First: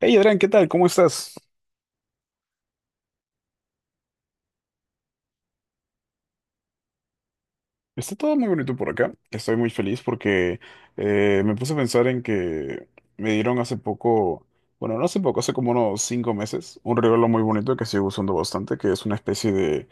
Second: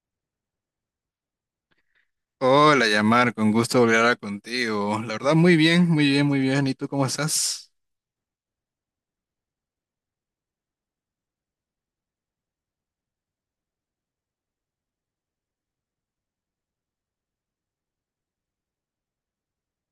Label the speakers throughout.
Speaker 1: Hey Adrián, ¿qué tal? ¿Cómo estás?
Speaker 2: Hola, Yamar, con gusto volver a hablar contigo. La verdad, muy bien, muy bien, muy bien. ¿Y tú cómo estás?
Speaker 1: Está todo muy bonito por acá. Estoy muy feliz porque me puse a pensar en que me dieron hace poco, bueno, no hace poco, hace como unos 5 meses, un regalo muy bonito que sigo usando bastante, que es una especie de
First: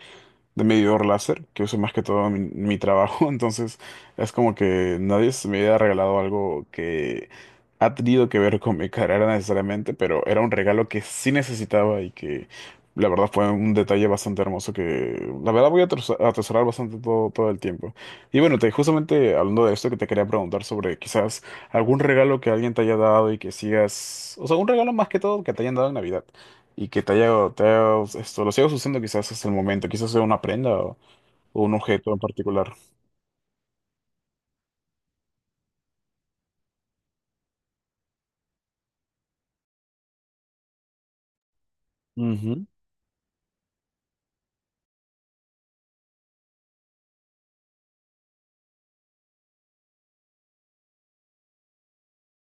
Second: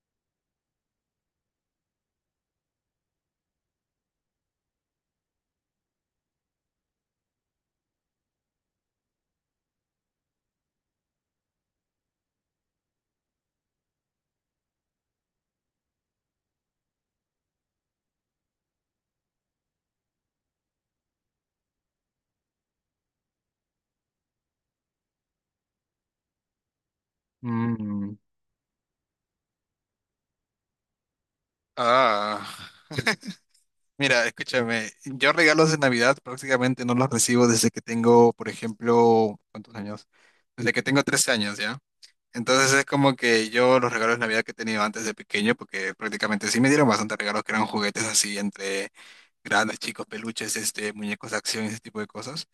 Speaker 1: medidor láser que uso más que todo en mi trabajo. Entonces es como que nadie se me había regalado algo que ha tenido que ver con mi carrera necesariamente, pero era un regalo que sí necesitaba y que la verdad fue un detalle bastante hermoso que la verdad voy a atesorar bastante todo, todo el tiempo. Y bueno, justamente hablando de esto que te quería preguntar sobre quizás algún regalo que alguien te haya dado y que sigas, o sea, un regalo más que todo que te hayan dado en Navidad y que
Speaker 2: Mm.
Speaker 1: esto, lo sigas usando quizás hasta el momento, quizás sea una prenda o un objeto en particular.
Speaker 2: Ah, Mira, escúchame, yo regalos de Navidad prácticamente no los recibo desde que tengo, por ejemplo, ¿cuántos años? Desde que tengo 13 años, ¿ya?
Speaker 1: Ujú.
Speaker 2: Entonces es como que yo los regalos de Navidad que he tenido antes de pequeño, porque prácticamente sí me dieron bastante regalos que eran juguetes así entre grandes, chicos, peluches, muñecos de acción, ese tipo de cosas.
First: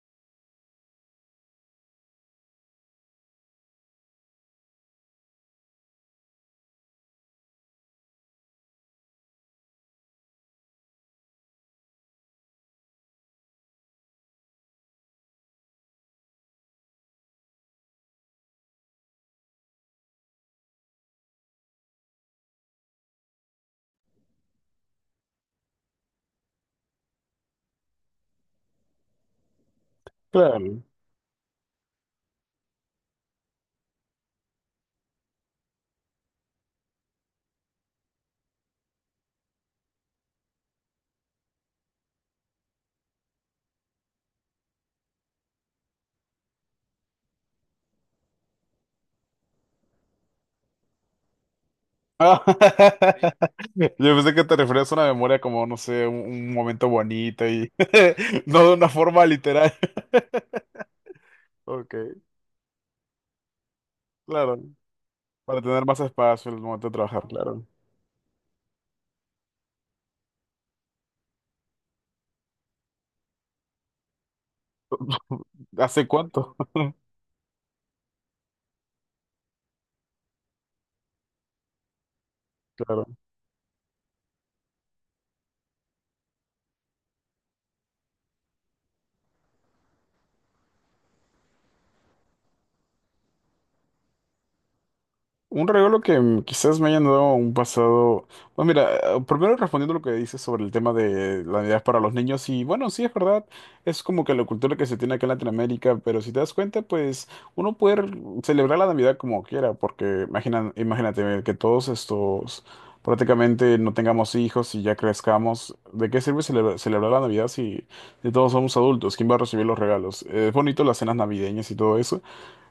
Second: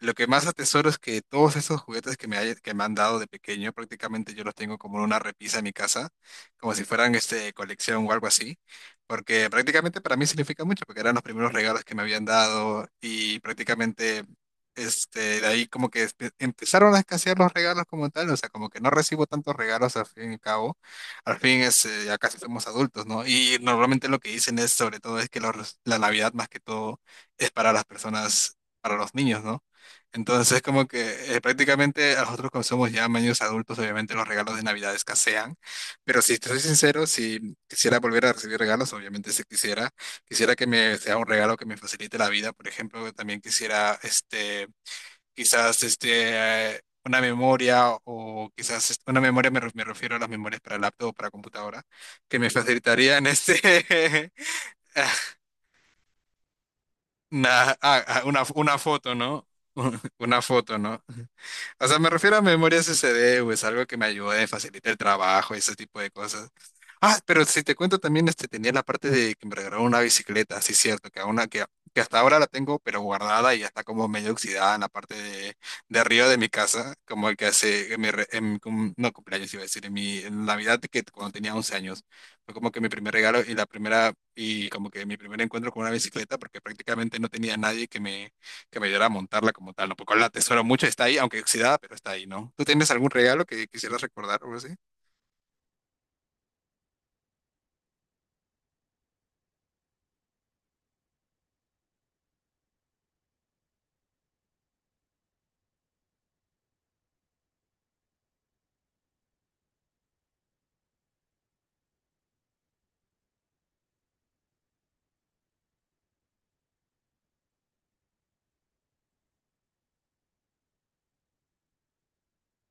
Speaker 2: Lo que más atesoro es que todos esos juguetes que que me han dado de pequeño, prácticamente yo los tengo como en una repisa en mi casa, como si fueran colección o algo así, porque prácticamente para mí significa mucho, porque eran los primeros regalos que me habían dado y prácticamente de ahí como que empezaron a escasear los regalos como tal, o sea, como que no recibo tantos regalos al fin y al cabo al fin es, ya casi somos adultos, ¿no? Y normalmente lo que dicen es, sobre todo, es que la Navidad más que todo es para las personas, para los niños, ¿no? Entonces,
Speaker 1: Claro.
Speaker 2: como que prácticamente a nosotros como somos ya niños adultos, obviamente los regalos de Navidad escasean, pero si te soy sincero, si quisiera volver a recibir regalos, obviamente si quisiera, quisiera que me sea un regalo que me facilite la vida, por ejemplo, también quisiera, este quizás, una memoria o quizás, una memoria, me refiero a las memorias para laptop o para computadora, que
Speaker 1: Ah,
Speaker 2: me facilitarían
Speaker 1: Yo pensé que te referías a una
Speaker 2: ah,
Speaker 1: memoria como, no sé, un momento bonito y no de
Speaker 2: una
Speaker 1: una
Speaker 2: foto,
Speaker 1: forma
Speaker 2: ¿no?
Speaker 1: literal.
Speaker 2: Una foto, ¿no? O
Speaker 1: Ok,
Speaker 2: sea, me refiero a memorias D güey, es algo que me ayude,
Speaker 1: claro,
Speaker 2: facilita el trabajo y
Speaker 1: para
Speaker 2: ese
Speaker 1: tener más
Speaker 2: tipo de
Speaker 1: espacio
Speaker 2: cosas.
Speaker 1: en el momento de trabajar,
Speaker 2: Pero si
Speaker 1: claro.
Speaker 2: te cuento también, tenía la parte de que me regalaron una bicicleta, sí, cierto, que hasta ahora la tengo, pero guardada y ya está como medio oxidada en la parte de
Speaker 1: ¿Hace
Speaker 2: arriba de mi
Speaker 1: cuánto?
Speaker 2: casa, como el que hace, en mi no cumpleaños iba a decir, en Navidad, que cuando tenía 11 años, fue como que mi
Speaker 1: Claro.
Speaker 2: primer regalo y la primera, y como que mi primer encuentro con una bicicleta, porque prácticamente no tenía nadie que me ayudara a montarla como tal, ¿no? Porque la atesoro mucho, está ahí, aunque oxidada, pero está ahí, ¿no? ¿Tú tienes algún regalo que quisieras recordar o algo así?
Speaker 1: Un regalo que quizás me hayan dado un pasado. Bueno, mira, primero respondiendo lo que dices sobre el tema de la Navidad para los niños, y bueno, sí es verdad, es como que la cultura que se tiene acá en Latinoamérica, pero si te das cuenta, pues uno puede celebrar la Navidad como quiera, porque imagínate que todos estos prácticamente no tengamos hijos y ya crezcamos. ¿De qué sirve celebrar la Navidad si todos somos adultos? ¿Quién va a recibir los regalos? Es bonito las cenas navideñas y todo eso.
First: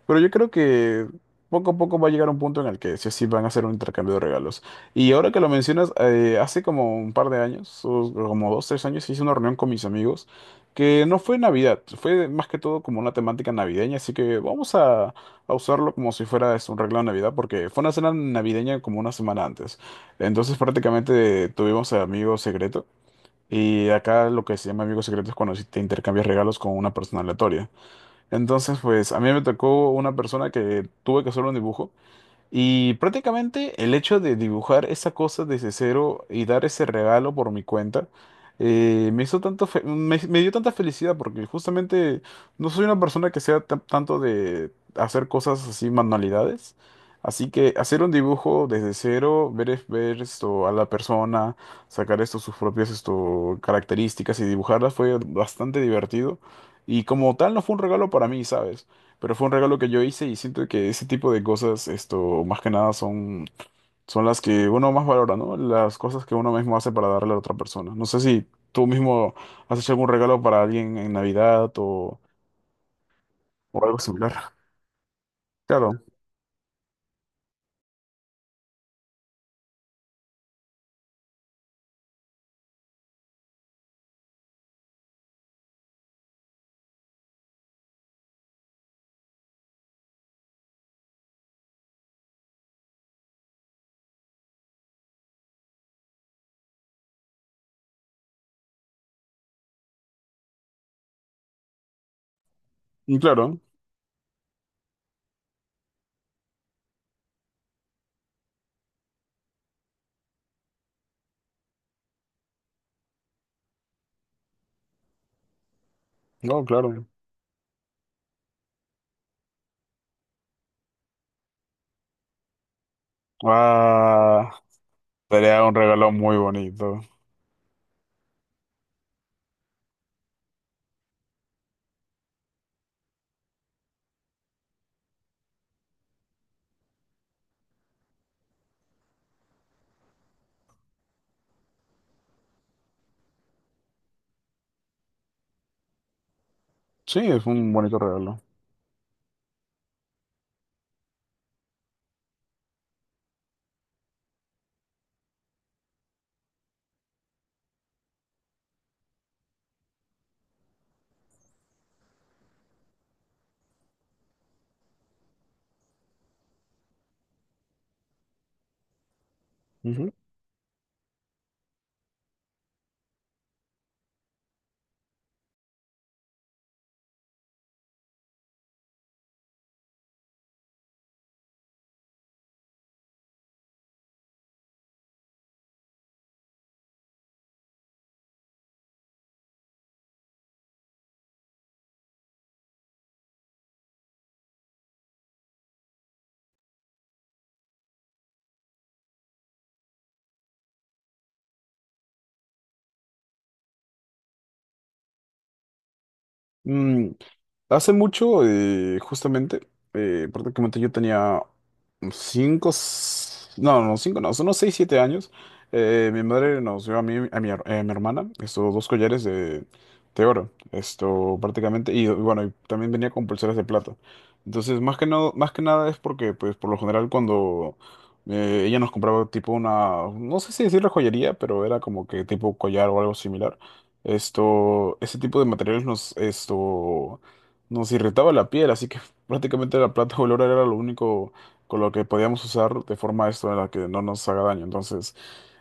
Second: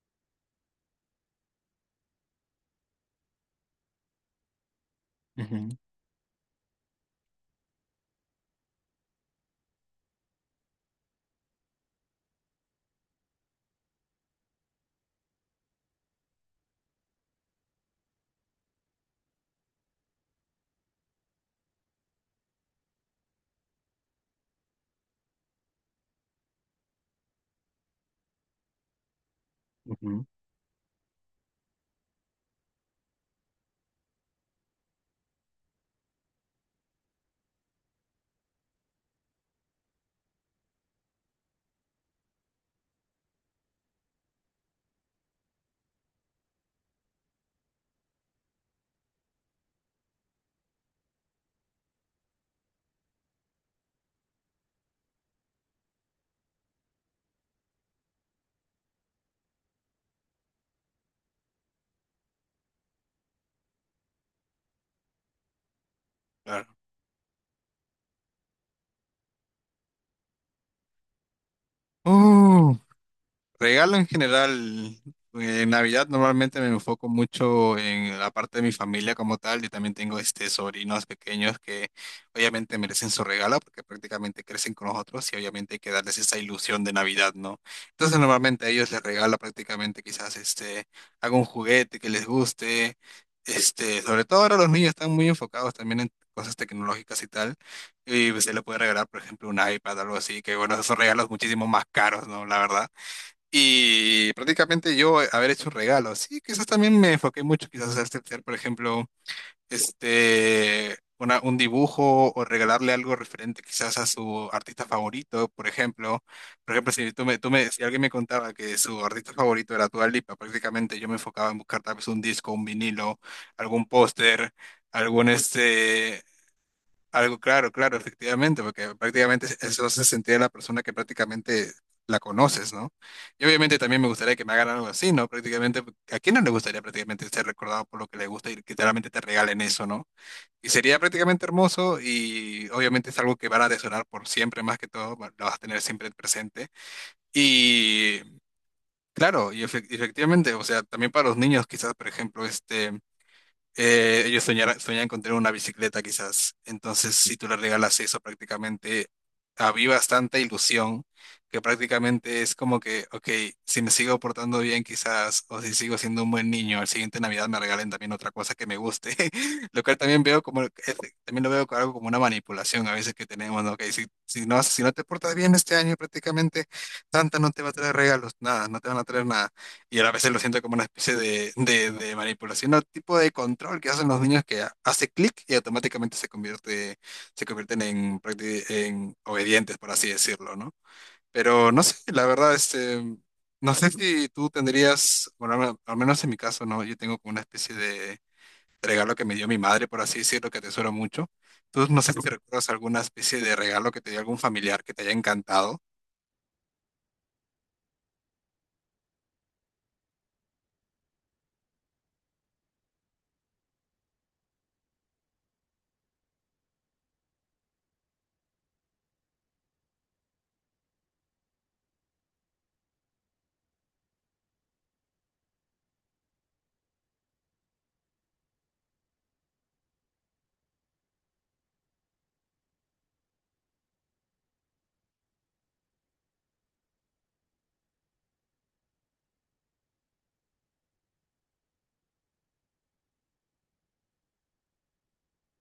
Speaker 1: Pero yo creo que poco a poco va a llegar un punto en el que sí o sí van a hacer un intercambio de regalos. Y ahora que lo
Speaker 2: Ujú,
Speaker 1: mencionas, hace como un par de años, o como 2, 3 años, hice una reunión con mis amigos que no fue Navidad, fue más que todo como una temática navideña, así que vamos a usarlo como si fuera es un regalo de Navidad, porque fue una cena navideña como una semana antes. Entonces prácticamente tuvimos a amigo secreto. Y acá lo que se llama amigo secreto es cuando sí te intercambias regalos con una persona aleatoria. Entonces, pues a mí me tocó una
Speaker 2: ujú.
Speaker 1: persona que tuve que hacer un dibujo. Y prácticamente el hecho de dibujar esa cosa desde cero y dar ese regalo por mi cuenta, me hizo tanto fe- me dio tanta felicidad porque justamente no soy una persona que sea tanto de hacer cosas así, manualidades. Así que hacer un dibujo desde cero, ver esto a la persona, sacar esto, sus propias esto, características y dibujarlas fue bastante divertido. Y como tal no fue un regalo para mí, ¿sabes? Pero fue un regalo que yo hice y siento que ese tipo de cosas, esto, más que nada son las que uno más valora, ¿no? Las cosas que uno
Speaker 2: Claro.
Speaker 1: mismo hace para darle a la otra persona. No sé si tú mismo has hecho algún regalo para alguien en Navidad
Speaker 2: ¡Oh!
Speaker 1: o
Speaker 2: Regalo
Speaker 1: algo
Speaker 2: en
Speaker 1: similar.
Speaker 2: general, en
Speaker 1: Claro,
Speaker 2: Navidad normalmente me enfoco mucho en la parte de mi familia como tal y también tengo sobrinos pequeños que obviamente merecen su regalo porque prácticamente crecen con nosotros y obviamente hay que darles esa ilusión de Navidad, ¿no? Entonces normalmente a ellos les regalo prácticamente quizás algún juguete que les guste, sobre todo ahora los niños están muy enfocados también en cosas tecnológicas y tal. Y se le puede regalar, por ejemplo, un iPad, algo así, que bueno, esos son regalos muchísimo más caros, ¿no? La verdad.
Speaker 1: y claro,
Speaker 2: Y prácticamente yo haber hecho regalos. Sí, quizás también me enfoqué mucho, quizás a hacer, por ejemplo, un dibujo o regalarle algo referente quizás a su artista favorito, por ejemplo.
Speaker 1: no,
Speaker 2: Por ejemplo,
Speaker 1: claro.
Speaker 2: si tú me, tú me, si alguien me contaba que su artista favorito era Dua Lipa, prácticamente yo me enfocaba en buscar tal vez un disco, un vinilo, algún
Speaker 1: Ah,
Speaker 2: póster, algún
Speaker 1: sería un regalo
Speaker 2: este,
Speaker 1: muy bonito.
Speaker 2: algo claro, claro, efectivamente, porque prácticamente eso se sentía la persona que prácticamente la conoces, ¿no? Y obviamente también me gustaría que me hagan algo así, ¿no? Prácticamente, ¿a quién no le gustaría prácticamente ser recordado por lo que le gusta y que realmente te regalen eso, ¿no? Y sería prácticamente hermoso y obviamente es algo que van a atesorar por siempre, más que todo, lo vas a tener siempre presente.
Speaker 1: Sí, es un bonito
Speaker 2: Y
Speaker 1: regalo.
Speaker 2: claro, y efectivamente, o sea, también para los niños quizás, por ejemplo, este... Ellos soñan con tener una bicicleta quizás. Entonces, si tú le regalas eso, prácticamente avivas tanta ilusión que prácticamente es como que, ok, si me sigo portando bien quizás, o si sigo siendo un buen niño, al siguiente Navidad me regalen también otra cosa que me guste. Lo cual
Speaker 1: Ujú.
Speaker 2: también veo como, también lo veo como algo como una manipulación a veces que tenemos, ¿no? Ok, si no te portas bien este año, prácticamente Santa no te va a traer regalos, nada, no te van a traer nada. Y a veces lo siento como una especie de manipulación o tipo de control que hacen los niños que hace clic y automáticamente se convierten en, en obedientes, por así decirlo, ¿no? Pero no sé, la verdad, no sé si tú tendrías, bueno, al menos en mi caso, ¿no? Yo tengo como una especie de regalo que me dio mi madre, por así decirlo, que atesoro mucho. Tú no sé si recuerdas alguna especie de regalo que te dio algún familiar que te haya encantado.
Speaker 1: Mm, Hace mucho, justamente, prácticamente yo tenía cinco, no, no, cinco, no, son unos 6, 7 años. Mi madre nos dio a mí, a mi hermana, estos dos collares de, oro, esto prácticamente, y bueno, y también venía con pulseras de plata. Entonces, más que nada es porque, pues, por lo general cuando ella nos compraba tipo una, no sé si decirle joyería, pero era como que tipo collar o algo similar. Esto, ese tipo de materiales nos, esto nos irritaba la piel, así que prácticamente la plata color era lo único con lo que podíamos usar de forma esto en la que no nos haga daño. Entonces,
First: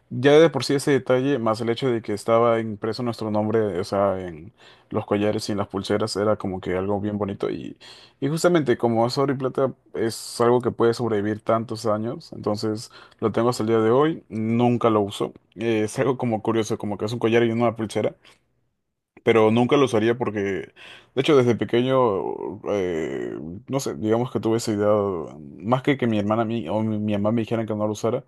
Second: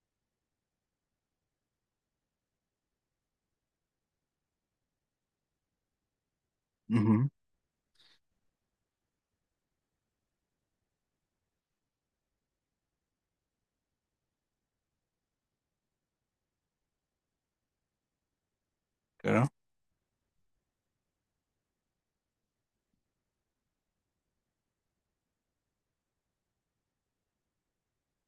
Speaker 1: ya de por sí ese detalle, más el hecho de que estaba impreso nuestro nombre, o sea, en los collares y en las pulseras, era como que algo bien
Speaker 2: Ujú.
Speaker 1: bonito. Y, justamente como es oro y plata, es algo que puede sobrevivir tantos años. Entonces, lo tengo hasta el día de hoy, nunca lo uso. Es algo como curioso, como que es un collar y una pulsera
Speaker 2: Claro,
Speaker 1: pero nunca lo usaría porque, de hecho, desde pequeño, no sé, digamos que tuve esa idea, más que mi hermana mi, o mi, mi mamá me dijeran que no lo usara,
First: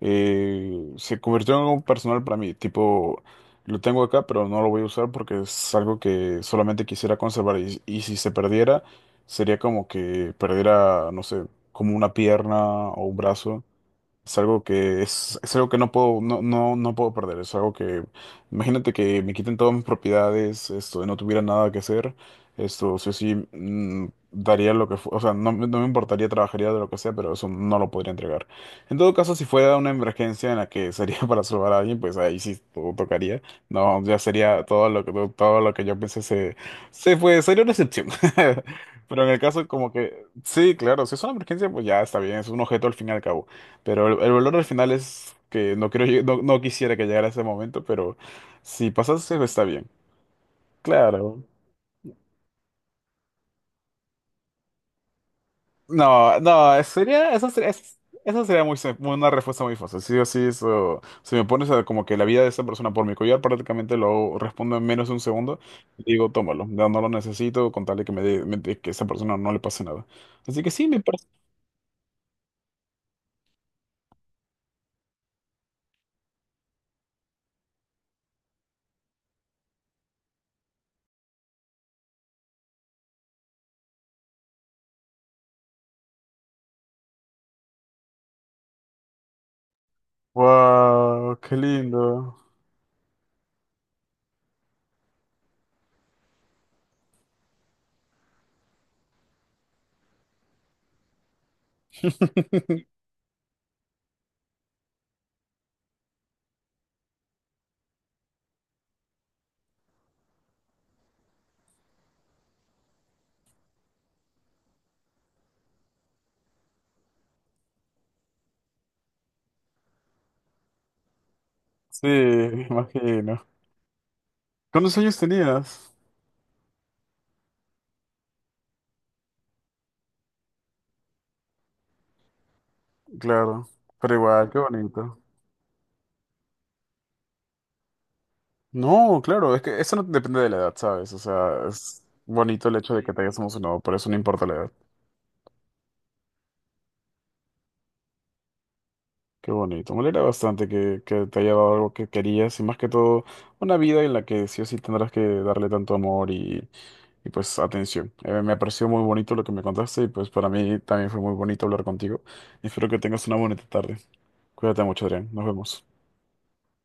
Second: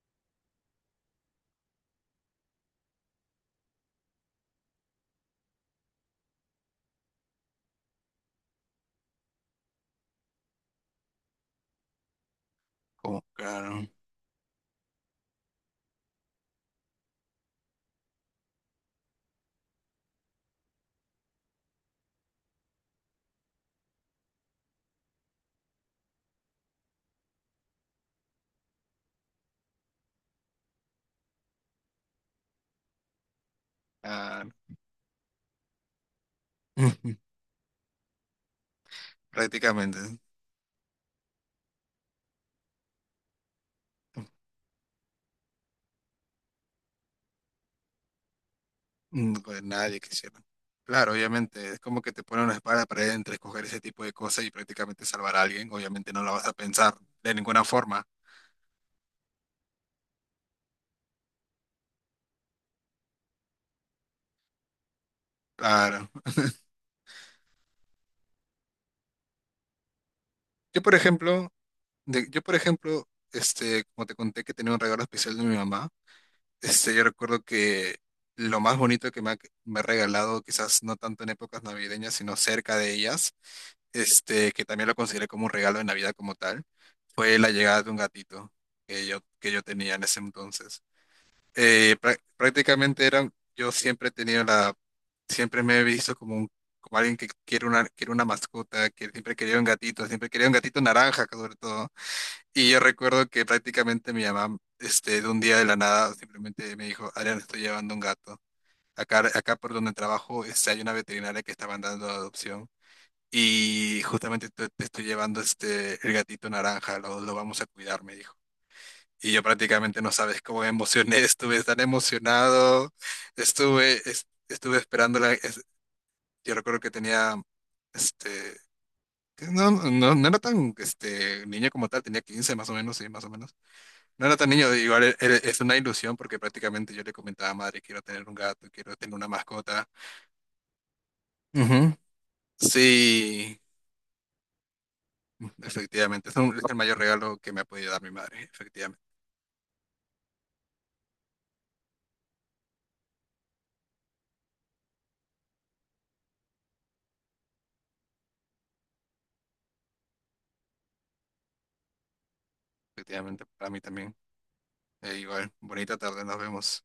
Speaker 1: se convirtió en algo personal para mí, tipo, lo tengo acá, pero no lo voy a usar porque es algo que solamente quisiera conservar y si se perdiera, sería como que perdiera, no sé, como una pierna o un
Speaker 2: como,
Speaker 1: brazo.
Speaker 2: claro,
Speaker 1: Es algo que es algo que no puedo, no, no, no puedo perder. Es algo que, imagínate que me quiten todas mis propiedades, esto, no tuviera nada que hacer, esto, sí o sí, daría lo que, o sea, no, no me importaría, trabajaría de lo que sea, pero eso no lo podría entregar. En todo caso, si fuera una emergencia en la que sería para salvar a alguien, pues ahí sí tocaría. No, ya
Speaker 2: claro.
Speaker 1: sería todo lo que yo pensé se fue, sería una excepción. Pero en el caso como
Speaker 2: Prácticamente.
Speaker 1: que, sí, claro, si es una emergencia, pues ya está bien, es un objeto al fin y al cabo. Pero el valor al final es que no quiero, no, no quisiera que llegara ese momento, pero si
Speaker 2: Mm.
Speaker 1: pasase
Speaker 2: Pues
Speaker 1: está bien.
Speaker 2: nadie quisiera. Claro,
Speaker 1: Claro.
Speaker 2: obviamente, es como que te ponen una espada para entre escoger ese tipo de cosas y prácticamente salvar a alguien. Obviamente no la
Speaker 1: No,
Speaker 2: vas a
Speaker 1: no,
Speaker 2: pensar de
Speaker 1: sería, eso
Speaker 2: ninguna
Speaker 1: sería,
Speaker 2: forma.
Speaker 1: eso sería muy, una respuesta muy fácil. Sí o sí, eso, si me pones a como que la vida de esa persona por mi collar, prácticamente lo respondo en menos de un segundo y
Speaker 2: Claro.
Speaker 1: digo, tómalo, no, no lo necesito con tal de que me que a esa persona no le pase nada. Así que
Speaker 2: Yo,
Speaker 1: sí,
Speaker 2: por
Speaker 1: me parece.
Speaker 2: ejemplo, yo, por ejemplo, como te conté que tenía un regalo especial de mi mamá, yo recuerdo que lo más bonito me ha regalado, quizás no tanto en épocas navideñas, sino cerca de ellas, que también lo consideré como un regalo de Navidad como tal, fue la llegada de un gatito que yo tenía en ese entonces.
Speaker 1: Wow, qué lindo.
Speaker 2: Prácticamente era, yo siempre he tenido la, siempre me he visto como un, como alguien que quiere una mascota, que siempre quería un gatito, siempre quería un gatito naranja sobre todo. Y yo recuerdo que prácticamente mi mamá, de un día de la nada, simplemente me dijo, Adrián, estoy llevando un gato. Acá por donde trabajo, hay una veterinaria que está mandando a adopción. Y justamente te estoy llevando el gatito naranja, lo vamos a cuidar, me dijo. Y yo prácticamente no sabes cómo me emocioné, estuve tan
Speaker 1: Sí, me
Speaker 2: emocionado,
Speaker 1: imagino.
Speaker 2: estuve
Speaker 1: ¿Cuántos años
Speaker 2: esperando la...
Speaker 1: tenías?
Speaker 2: yo recuerdo que tenía, este, que no, no, no era tan, niño como tal, tenía 15 más o menos, sí, más o menos.
Speaker 1: Claro, pero
Speaker 2: No era
Speaker 1: igual,
Speaker 2: tan
Speaker 1: qué
Speaker 2: niño, igual
Speaker 1: bonito.
Speaker 2: es una ilusión porque prácticamente yo le comentaba a madre, quiero tener un gato, quiero tener
Speaker 1: No,
Speaker 2: una
Speaker 1: claro, es que
Speaker 2: mascota.
Speaker 1: eso no depende de la edad, ¿sabes? O sea,
Speaker 2: Ujú.
Speaker 1: es bonito el hecho de que te hayas
Speaker 2: Sí,
Speaker 1: emocionado, pero eso no importa la edad.
Speaker 2: efectivamente, es el mayor regalo que me ha podido dar mi madre, efectivamente,
Speaker 1: Qué bonito. Me alegra bastante que te haya dado algo que querías y más que todo una vida en la que sí o sí tendrás que darle tanto amor y, pues atención. Me pareció muy bonito lo que me contaste y pues para mí también fue muy bonito hablar contigo. Espero que tengas una
Speaker 2: efectivamente,
Speaker 1: bonita
Speaker 2: para mí
Speaker 1: tarde.
Speaker 2: también.
Speaker 1: Cuídate mucho, Adrián. Nos
Speaker 2: Igual,
Speaker 1: vemos.
Speaker 2: bonita tarde, nos vemos.